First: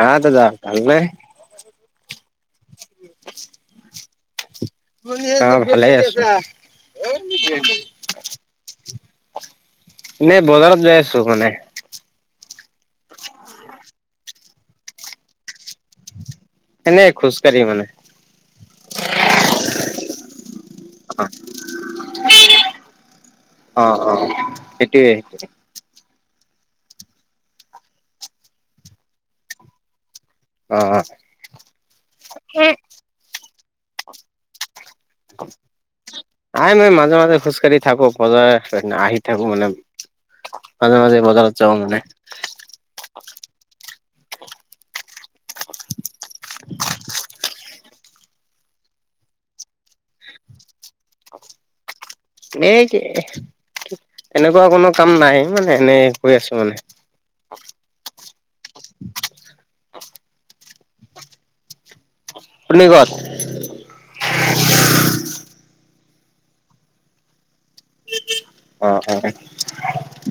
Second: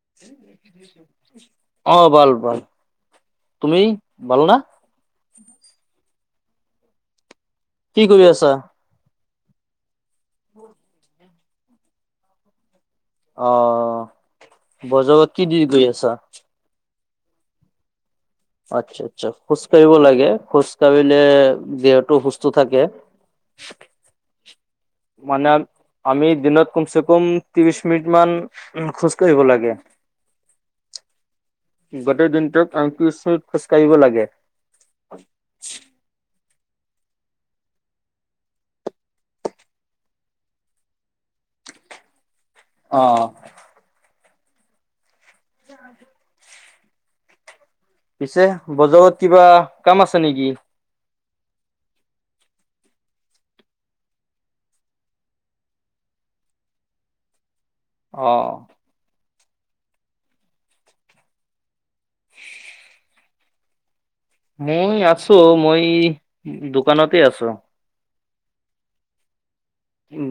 হা দাদা ভালনে? অ' ভাল ভাল, তুমি ভাল না? অ' ভালে আছোঁ। কি কৰি আছা? এনে বজাৰত যাই আছোঁ মানে। অ' বজাৰত কি দি গৈ আছা? এনেই খোজকাঢ়ি মানে। আচ্ছা আচ্ছা খোজ কঢ়িব লাগে খোজ কাঢ়িলে অ দেহটো সুস্থ থাকে। অ', অ', সেইটোৱে সেইটোৱে। মানে আমি দিনত কমছে কম ত্ৰিশ মিনিট মান খোজকাাঢ়িব লাগে। অ'। গোটেই দিনটোক আমি ত্ৰিশ মিনিট খোজকাঢ়িব লাগে। অই, মই মাজে মাজে খোজ কঢ়ি থাকোঁ বজাৰ আহি থাকো মানে। আদে মাজে বজাৰছে অঙণে অ য পিছে বজাৰত কিবা কাম আছে নেকি এই এনেকুৱা কোনো কাম নাই মানে এনে কৰি আছো মানে অ পুৰ্ণগত মই আছো মই দোকানতে আছো অ অ অ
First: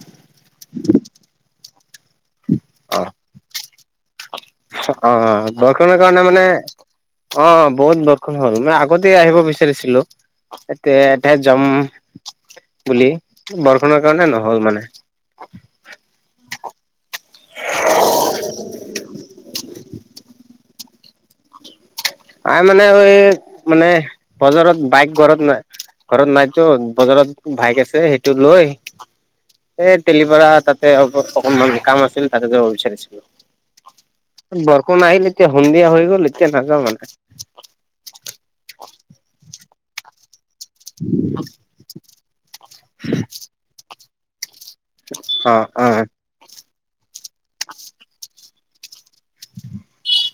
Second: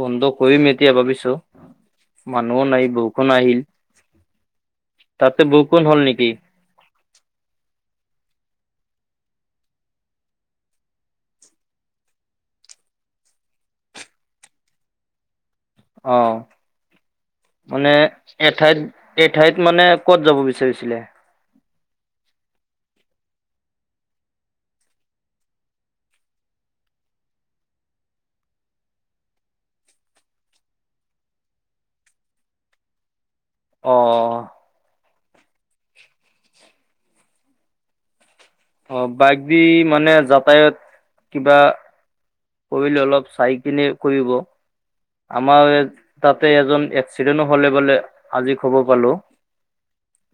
বন্ধ কৰিম এতিয়া ভাবিছো মানুহো নাই অ অ বহুখন আহিল অ তাতে বৰষুণ দৰ্শমান হ'ল কাৰণে নেকি? মানে অ বহুত বৰ্ষণ হ'ল মানে আগতে আহিব বিচাৰিছিলো এতিয়া এতিাই জম বুলি বৰষুণৰ কাৰণে নহ'ল মানে অ মানে এঠাইত এঠাইত মানে কত যাব বিচাৰিছিলে আই মানে ঐ মানে বজাৰত বাইক ঘৰত নাই ঘৰত নাইতো বজাৰত ভাইক আছে সেইটো লৈ এই তেলি পৰা তাতে অ অকণমান জিকাম আছিল তাতে য বিচাৰিছিলো অ বৰ্ষ ন আহিলে এতিয়া সন্ধিয়া হৈ গল এতিয়া নযাওঁ মানে অ বাইঘ দি মানে যাতায়ত কিবা কৰিলে অলপ চাই কিনে কৰিব অ আমাৰ অ তাতে এজন সিটোনো হলে বোলে আজি খবৰ পালো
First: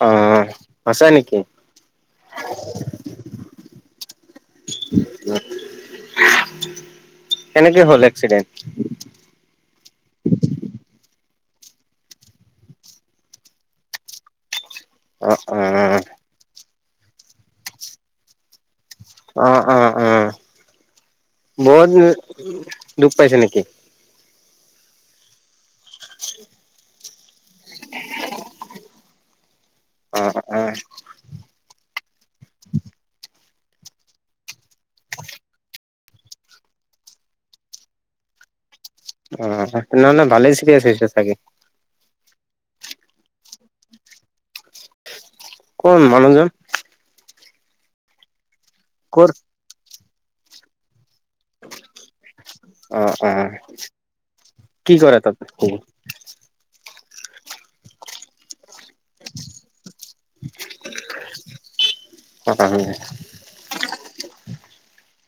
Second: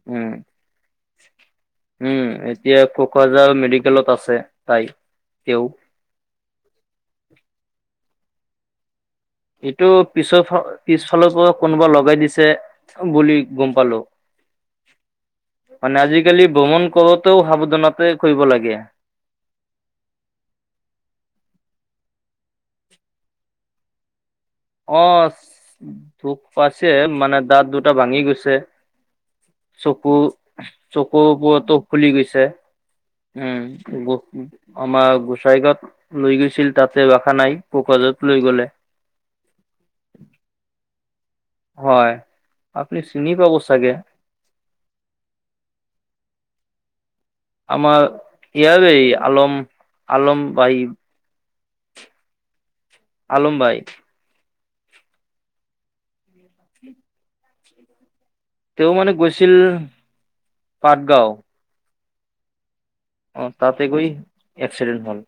অ উম আছে ন উম এতিয়া কোকৰাঝাৰ মেডিকেলত আছে তাই তেওঁ কেনেকে হ'ল এক্সিডেণ্ট এইটো পিছৰ পিছফালৰ পৰা কোনোবা লগাই দিছে বুলি গম পালো [inaudible] উ উম মানে উম আজিকালি ভ্ৰমণ কৰোঁতেও সাৱধানতে কৰিব লাগে অ অ অ বত দুখ পাইছে নেকি অ ধূপ পাইছে মানে দাঁত দুটা ভাঙি গৈছে চকু অ অ চকুৰ বোৰৰতো ফুলি গৈছে উমো আমাৰ গোসাই গত লৈ গৈছিল তাতে ৰখা নাই পোকজত লৈ গ'লে অ তেনেহে ভালেই চিৰি আছে হৈছে চাগে হয় আপুনি চিনি পাব চাগে কোন মনোঞ্জন আমাৰ ইাবে ক'ৰ আলম আলম ভাহ অ অ আলম ভাই কি কৰা তাত তেওঁ মানে গৈছিল পাটগাঁও কথা শ অ তাতে গৈ এক্সিডেণ্ট হ'ল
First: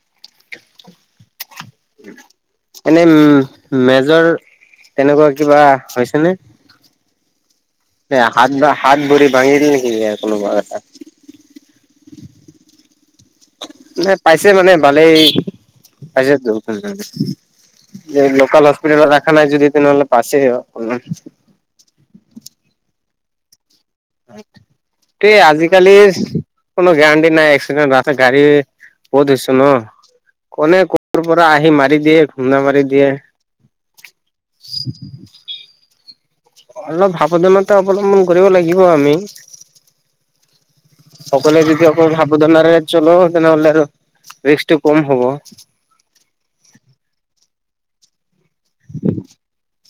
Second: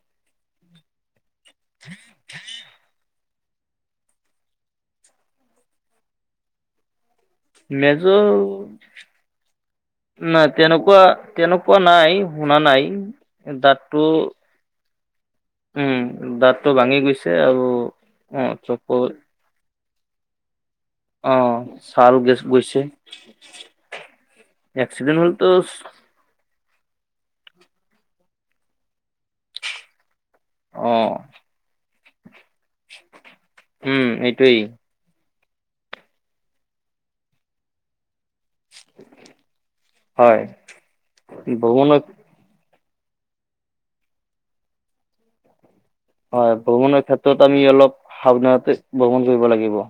এনেই উম মেজৰ তেনেকুৱা কিবা হৈছে নে মেজৰ হাত বা হাত ভৰি ভাঙি দি নেকি কোনো নাই বা তেনেকুৱা তেনেকুৱা নাই শুনা নাই দাঁতটো নে পাইছে মানে ভালেই উম, দাঁতটো ভাঙি গৈছে আৰু অ, লোক হ্পি চকুৰ নাই যদি তেনেহ'লে পাছে অকনমান অ ছাৰো গছ গৈছে এক্সিডেণ্ট এই হ'লতো আজিকালিৰ কোনো গেৰাণ্টি নাই এক্সিডেণ্ট ৰাস্তা গাড়ী বহুত হইছে ন কোনে অ, ক পৰা আহি মাৰি দিয়ে ঘুন্দা মাৰ উম এইটোয়ে অলপ ভাব দে মে অৱলম্বন কৰিব লাগিব আমি হয় সকলোৱে যদি ভ্ৰমণৰ আকৌ ভাব ৰেঞ্জৰ ল তেতিয়াহলে ৰিক্সতো কম হব হয় ভ্ৰমণৰ ক্ষেত্ৰত আমি অলপ সাৱধানতে ভ্ৰমণ কৰিব লাগিব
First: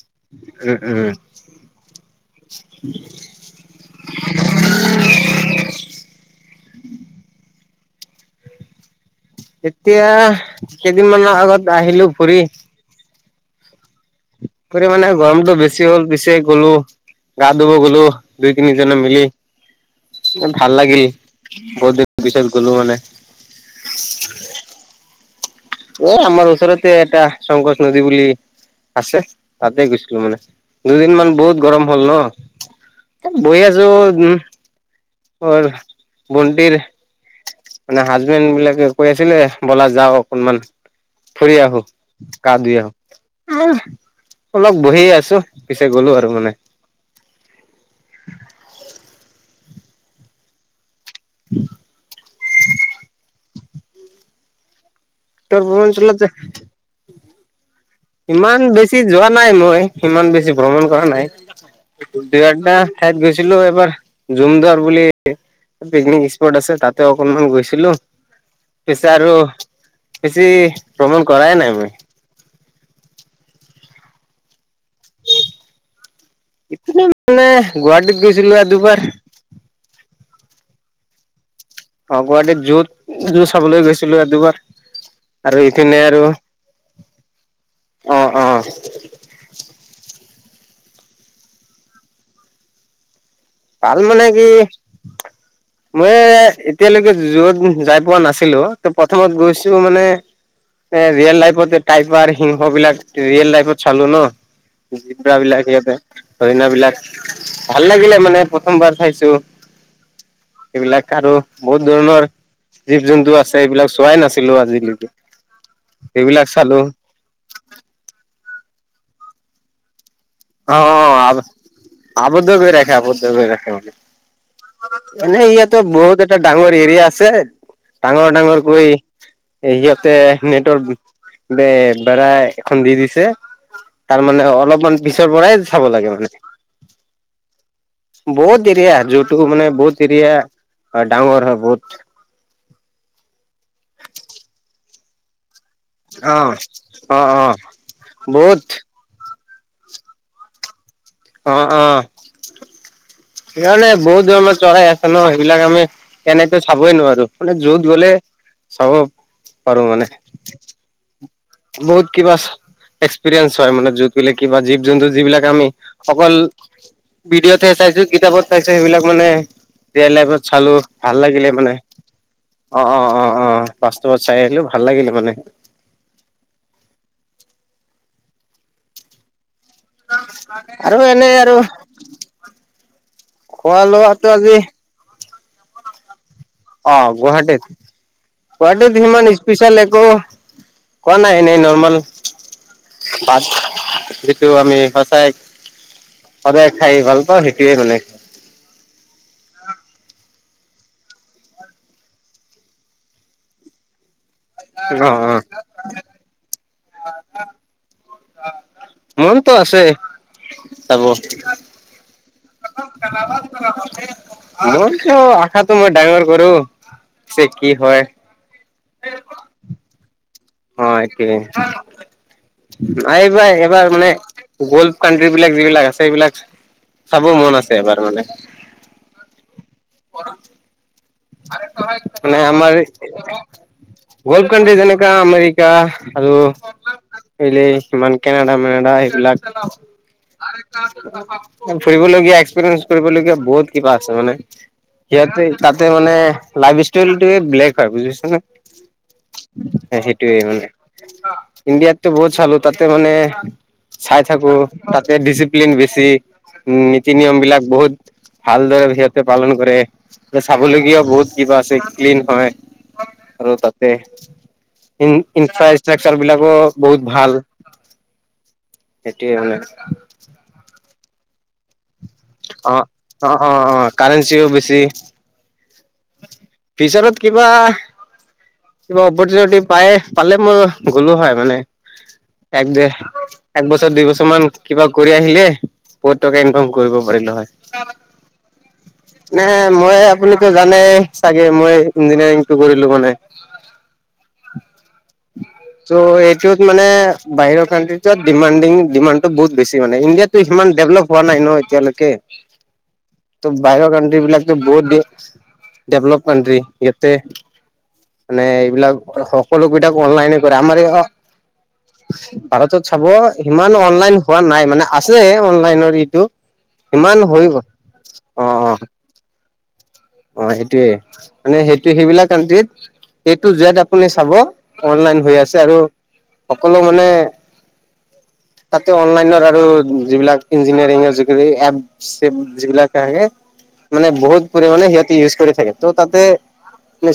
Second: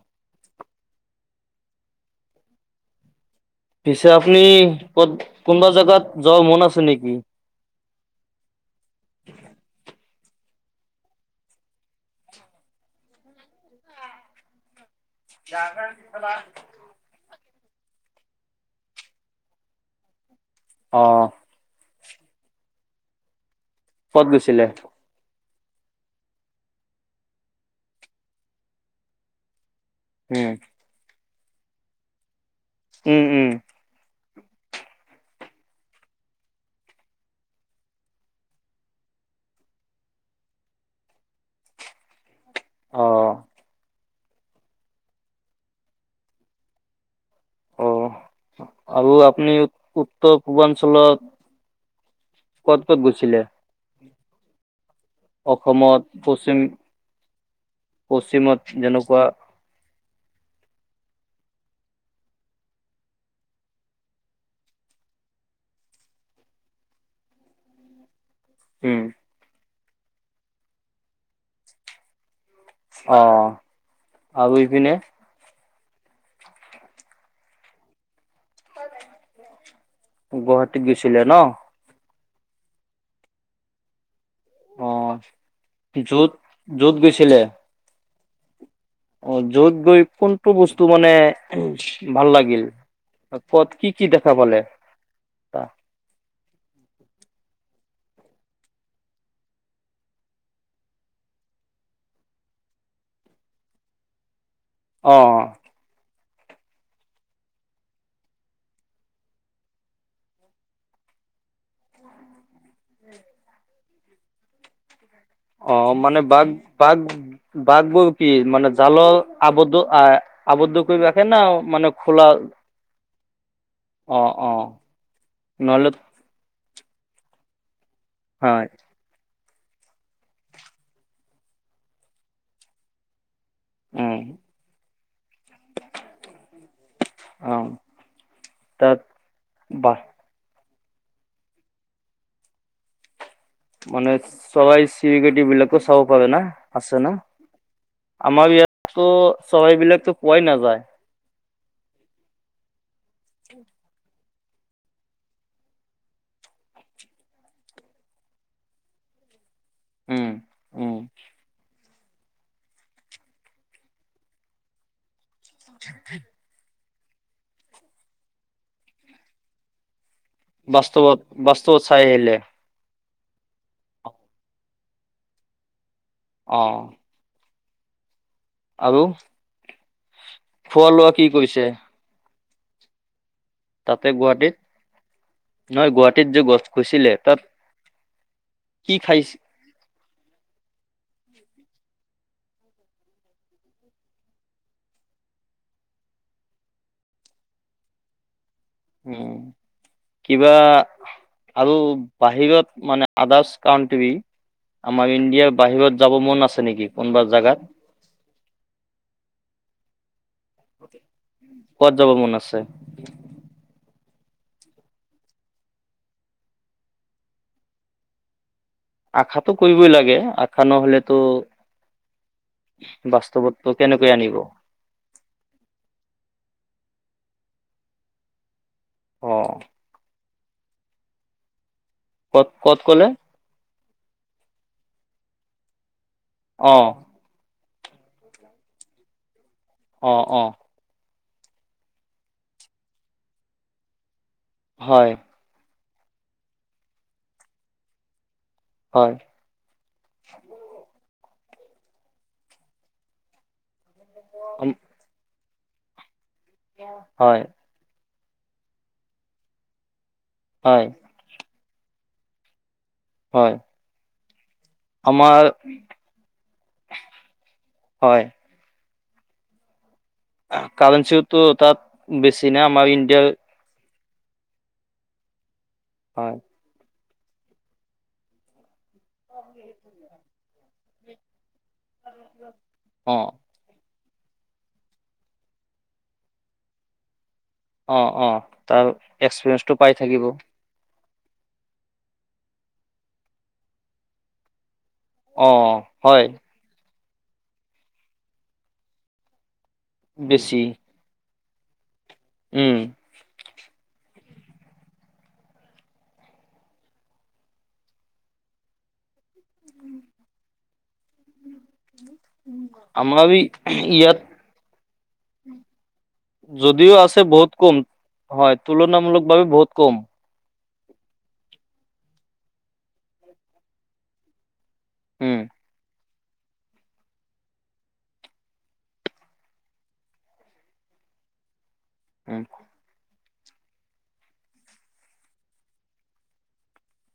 উম উম পিছে আপুনি ক'ত কোনবা জেগাত যোৱাৰ মন আছে নেকি এতিয়া কেইদিনমানৰ আগত আহিলো ফুৰি ফুৰি মানে গৰমতটো বেছি হ'ল পিছে গলো গা ধুব গলো দুই তিনি জনে মিলি ভাল অ, লাগিল বহুত দিনৰ পিছত গ'লো মানে কত গৈছিলে এই আমাৰ ওচৰতে এটা শংকৰ নদী বুলি আছে তাতে গৈছিলো মানে উম, দুদিন মান বহুত গৰম হ'ল উম, ন উম, বহি আছো উম অ ভণ্টিৰ মানে হাজবেণ্ড বিলাকে কৈ আছিলে বলা যাও অকনমান ফুৰি আহো গা ধুই আহো অ, আহ অলপ বহিয় আছো পিছে গলো আৰু মানে অ আৰু আপুনি উত্তৰ পূৰ্বাঞ্চলত ক'ত ক'ত হৈছিলে অসমত উত্তৰপূৰ্বা্চলত যে পশ্চিম পশ্চিমত ইমান বেছি যেনেকুৱা যোৱা নাই মই ইমান বেছি ভ্ৰমণ কৰা নাই দুঘণ্টা এটা ঠাইত গৈছিলো এবাৰ জুমদুৱাৰ বুলি পিকনিক স্পট আছে তাতে অকনমান গৈছিলো উম, পিছে আৰু বেছি ভ্ৰমণ কৰা নাই মই অ আৰু ইপিনে ইনে মানে গুৱাহাটীত গৈছিলো আৰু দুবাৰ গুৱাহাটীত গৈছিলে ন অ গুৱাহাটীত যুত যু চাবলৈ গৈছিলো এ দুবাৰ অ আৰু ইপিনে আৰু যত য'ত গৈছিলে অ অ অ যত গৈ কোনটো বস্তু মানে ভাল লাগিল কত কি ভাল কি মানে দেখা পালে মই এতিয়ালৈকে যত যাই পোৱা নাছিলো ত প্ৰথমত গৈছো মানে এ ৰিয়েল লাইফত টাইগাৰ সিংহ বিলাক ৰিয়েল লাইফত চালো ন অ জিবৰা বিলাক ইয়াতে হৰীণা বিলাক ভাল লাগিলে মানে প্ৰথমবাৰ চাইছো হেবিলাক আৰু বহুত ধৰণৰ জীৱ জন্তু আছে এইবিলাক চোৱাই নাছিলো আজিলৈকে অ মানে বাঘ এইবিলাক চালো বাঘ বাঘবোৰ কি মানে জালৰ আৱদ্ধ আহ আৱদ্ধ অ কৰি অ ৰাখে না মানে খোলা আবদ্ধ কৰি ৰাখে আবদ্ধ অ অ মানে ইয়াতো নহ'লে বহুত এটা ডাঙৰ এৰিয়া আছে ডাঙৰ ডাঙৰ হয় কৈ সিহঁতে নেটৱৰ্ ব বে় এখন দি দিছে উম তাৰ মানে অলপমান পিছৰ পৰাই চাব লাগে মানে অ বহুত তাত এৰিয়া যোটো মানে বাহ বহুত এৰিয়া ডাঙৰ হয় বহুত মানে চৰাই চিৰিকতি বিলাক চাব পাৰে ন অ', আছে ন অ', অ', আমাৰ বহুত ইয়াত ত' চবাই বিলাকতো পোৱাই নাযায় অ', সেইকাৰানে বহুত দৰ [unintelligible] চলাই আছো ন সেইবিলাক আমি কেনেতো চাবই নোৱাৰো মানে যত গলে চাব পাৰো মানে, উম, উম, বহুত কিবা এক্সপিৰিয়েন্ঞ্চ হয় মানে, যুত গাক কিবা জীৱ জন্তু যিবিলাক আমি ভিঅিত সেইবিলাক মানে চালো, ভাল বাস্তৱত লাগিলে মানে বাস্তৱত চাই আহিলে। অ, ' অ', অ', বাচতবাত চাই আহিলো ভাল লাগিলে মানে অ', আৰু খোৱা আৰু লোৱা কি এনেই আৰু কৰিছে খোৱা তাতে, লোৱাটো আজি গুৱাহাটীত নহয় গুৱাহাটীত যে গছ অ', গৈছিলে তাত গুৱাহাটীত গুৱাহাটীত কি হিমান নি খাইছে? পিছাল একো, কোৱা নাই এনেই নৰ্মৰ্মেল বাট যিটো আমি সচাই সদাই খাই ভাল ত সেইটে মানে উম কিবা আৰু বাহিৰত মানে, আদাৰছ [unintelligible] টি অ আমাৰ অ ইণ্ডিয়াৰ বাহিৰত যাব মন আছে নেকি, কোনোবা জোগাত মনটো আছে চাব ক'ত যাব মন আছে [unintelligible] মোৰ ক আশাটো মই ডাঙৰ কৰো, যে কি হয় আশাতো কৰিবই লাগে আশা অ', [unintelligible] নহ'লেতো এইবাৰ বাস্তৱতটো এইবাৰ কেনেকৈ মানে আনিব? গল্ফ কাানট্ৰ্ৰী বিলাক যিবিলাক আছে, সবিলাক চাব মন আছে এবাৰ মানে অ', অ', মানে, ক'ত ক'ত ক'লে? আমাৰল কণ্টি যেনেকাা আমেৰিকা অ', এইলে ইমানমান কেনডা মেনডা এইবিলাক অ', ফুৰিবলগীয়া এক্সপিৰিয়েঞ্চ ফলগীয়া বহুত কিবা আছে মানে হয়। সিহতে মানে, লাইভ ষ্টৰি ব্লেক হয় বুজিছ ন হয়, সেইটোৱে মানে, ইণ্ডিয়াততো বহুত চালো তাতে মানে চাই থাকো আম তাতে, ডিচিপ্লিন বেছি নীতি নিয়ম হয় বিলাক বহুত ভালদৰে সিহঁতে পালন কৰে হয় খাবলগীয়া বহুত কিবা আছে, ক্লিন হয় আৰু হয় তাতে ই আমাৰ ইনফ্ৰাষ্ট্ৰাকচাৰ বিলাকো বহুত ভাল হয় সেইটোৱে অনেক কাৰনিওতো তাত বেছি নাই আমাৰ ইণ্ডিয়াৰ কাৰাৰেণ্ট চ বেছি হয়। ফিচাৰত কিবা কিবা অপৰচুটি পাই, পালে মই গ'লো হয় মানে একদ অ একবছৰ দুই বছৰ মান কিবা কৰি আহিলে, বত টকা ইনকাম কৰিব পাৰিলো হয় অ', অ', তাৰ এক্সপিৰিয়েঞ্চটো পাই থাকিব চানে চাগে মই ইঞ্জিনিয়াৰিংটো কৰিলো মানে অ ত' হয় এইটোত মানে বাহিৰৰ কানট্ৰিটোত ডিমাণ্ডিং ডিাড- বহুতেছি মানে, ইণ্ডিয়াতো বেছি সিমানেভলপ হোৱা নাই ন এতিলৈকে উম ত' বাহিৰৰ কাণ্ট্ৰী বিলাক বহুত ডেভেলপ কাণ্ট্ৰী সিহঁতে মানে এইবিলাক সকলোকিতাক অনলাইনে কৰে আমাৰ এই অ ভাৰতত চাব আমাৰ ই ইিমান ইয়াত অনলাইন হোৱা নাই মানে আছে অনলাইনৰ ইটো যদিও ইমান আছে হৈ বহুত গ'ল কম অ হয় অ তুলনামূলকভাৱে বহুত কম। অ', সেইটোয়ে মানে সেইটো সেইবিলাক কাণ্ট্ৰীত এ টো জেদ যোৱাত আপুনি চাব অনলাইন উম হৈ আছে আৰু সকলো মানে তাতে অনলাইনৰ আৰু যিবিলাক ইঞ্জিনিয়াৰিঙৰ যিখিনি এপ ছেব উম যিবিলাক আহে মানে বহুত পৰা মানে ইউজ কৰি থাকে ত' তাতে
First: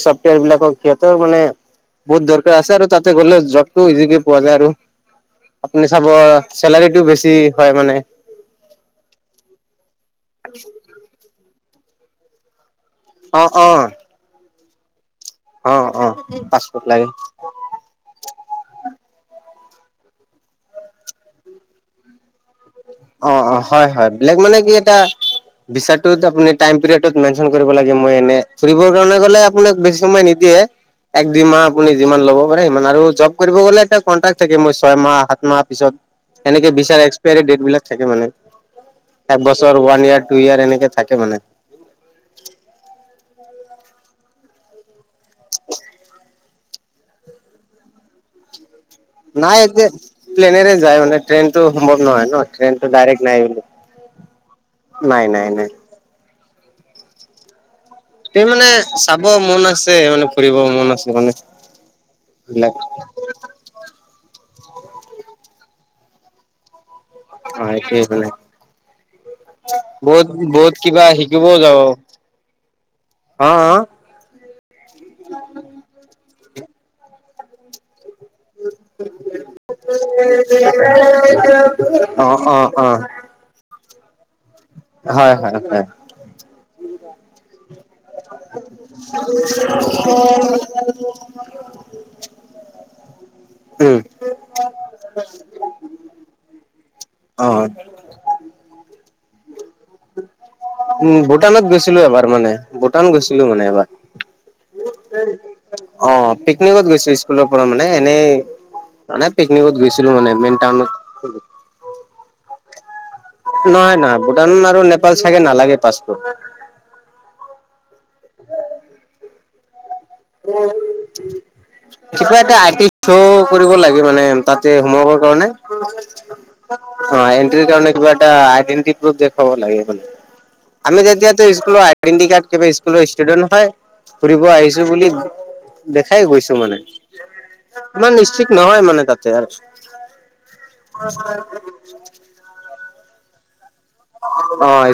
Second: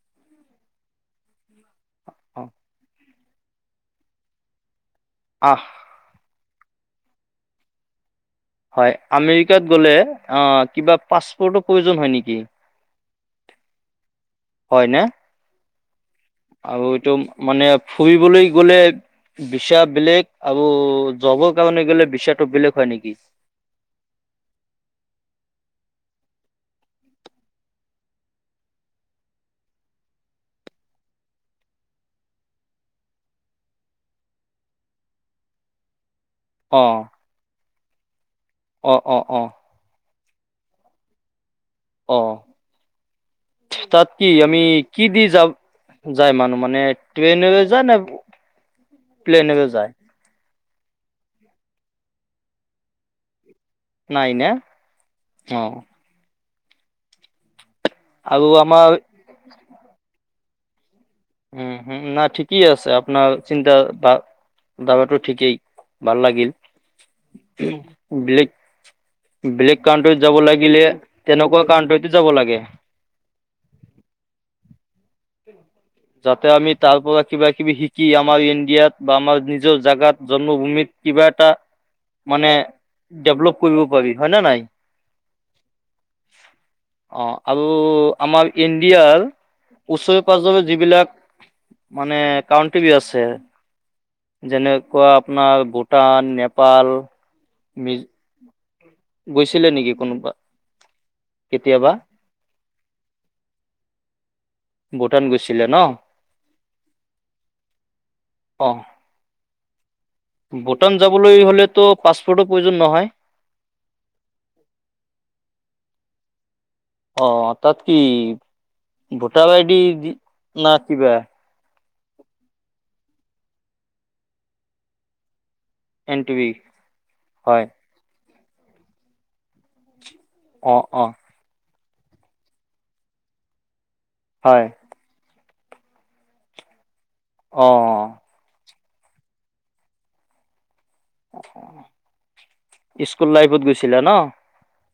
চফ্টৱেৰ বিলাকক সিহঁতৰ মানে বহুত অ', দৰকাৰ আছে আৰু তাতে গ'লে জবটো ইজিকে পোৱা যায় আৰু আহ। আপুনি চাব চেলাৰীটো বেছি হয় মানে হয় আমেৰিকাত গ'লে অ, কিবা পাছপৰ্টৰ প্ৰয়োজন হয় নেকি? অ', অ'। হয় না? অ', অ'। পাছপৰ্ট আৰু লাগে এইটো মানে ফুৰিবলৈ গ'লে বিচা বেলেগ আৰু যবৰ কাৰণে গ'লে বিচাটো বেলেগ হয় নেকি? অ', অ', হয় - হয় বেলেগ মানে কি এটা ভিছাতুটো আপুনি টাইম পিৰিয়ডত মেনচন কৰিব লাগে, মই এনে ফুৰিব কাৰণে গলে আপোনাক বেছি সময় নিদিয়ে এক দুই মাহ আপুনি যিমান ল'ব পাৰে সিমান আৰু জব কৰিব গলে এটা কনট্ৰেক্ট থাকে মই ছয় মাহ, সাত মাহ পিছত এনেকে অ', বিচাৰ এক্সপায়াৰী ডেট বিলাক থাকে মানে। অ', অ', এক অ'। ওৱান ইয়াৰ টো ইয়াৰ এনেকে থাকে মানে। অ', তাত কি আমি কি দি যা-যায় মানুহ মানে ট্ৰেইনেৰে যায় না নাই এতিয়া প্লেনেৰে যায় মানে ট্ৰেইনটো সম্ভৱ নহয় ন' ট্ৰেইনতটো ডাইৰেক্ট নাই বুলি নাই না? নাই, নাই, নাই অ', টেও আৰু মানে আমাৰ চাব মন আছে মানে ফুৰিব মন আছে মানে উম, হুম, নাই ঠিকেই এইবিলাক। আছে আপোনাৰ চিন্তা ধা-ধাৰাটো ঠিকেই, ভাল লাগিল। অ' এইটোৱে মানে ব্লেক বেলেগ কাউন্ট্ৰীত বহুত যাব বহুত লাগিলে কিবা তেনেকুৱা কাউণ্ট্ৰীতে যাব লাগে। অ', অ', যাতে আমি তাৰ পৰা কিবা কিবি শিক কি আমাৰ ইণ্ডিয়াত বা আমাৰ নিজৰ জাগাত জন্মভূমিত কিবা এটা অ' মানে অ' অ' ডেভেলপ কৰিব পাৰি হয় নে নাই? হয় হয় হয় অ', আৰু আমাৰ ইণ্ডিয়াৰ ওচৰে পাঁজৰে যিবিলাক মানে কাউনট্ৰী আছে উম, যেনেকুৱা আপোনাৰ ভূটান, নেপাল অ'। মিল গৈছিলে নেকি কোনোবা? উম, ভূটানত কেতিয়াবা? গৈছিলো এবাৰ মানে ভূটান গৈছিলো মানে এবাৰ। ভূটান গৈছিলে ন? অ', পিকনিকত গৈছিলো স্কুলৰ পৰা মানে এনেই অ'। মানে পিকনিকত গৈছিলো মানে। মেইন টাউনত। ভূটান যাবলৈ হ'লেতো পাছপৰ্টৰ প্ৰয়োজন নহয়? নহয়, নহয়, ভূটান আৰু নেপাল চাগে নালাগে পাছপৰ্ট। অ', তাত কি ভোটাৰ আই ডি দি [inaudible] কিবা এটা আৰ্টি শ্ব' কৰিব লাগে মানে তাতে সোমোৱাবৰ কাৰণে। এন টি বি অ' হয়। এন্ট্ৰিৰ কাৰণে কিবা এটা আইডেণ্টি প্ৰ'ফ দেখুৱাব লাগে মানে। অ' আমি অ'। যেতিয়োটো স্কুলৰ আইডেণ্টি কাৰ্ড কিবা স্কুলৰ ষ্টুডেণ্ট হয়, ফুৰিব হয় আহিছোঁ বুলি দেখাই গৈছো মানে, অ ইমান নি চিক নহয় মানে তাতে আৰু। স্কুল লাইফত গৈছিলা ন? অ' স্কো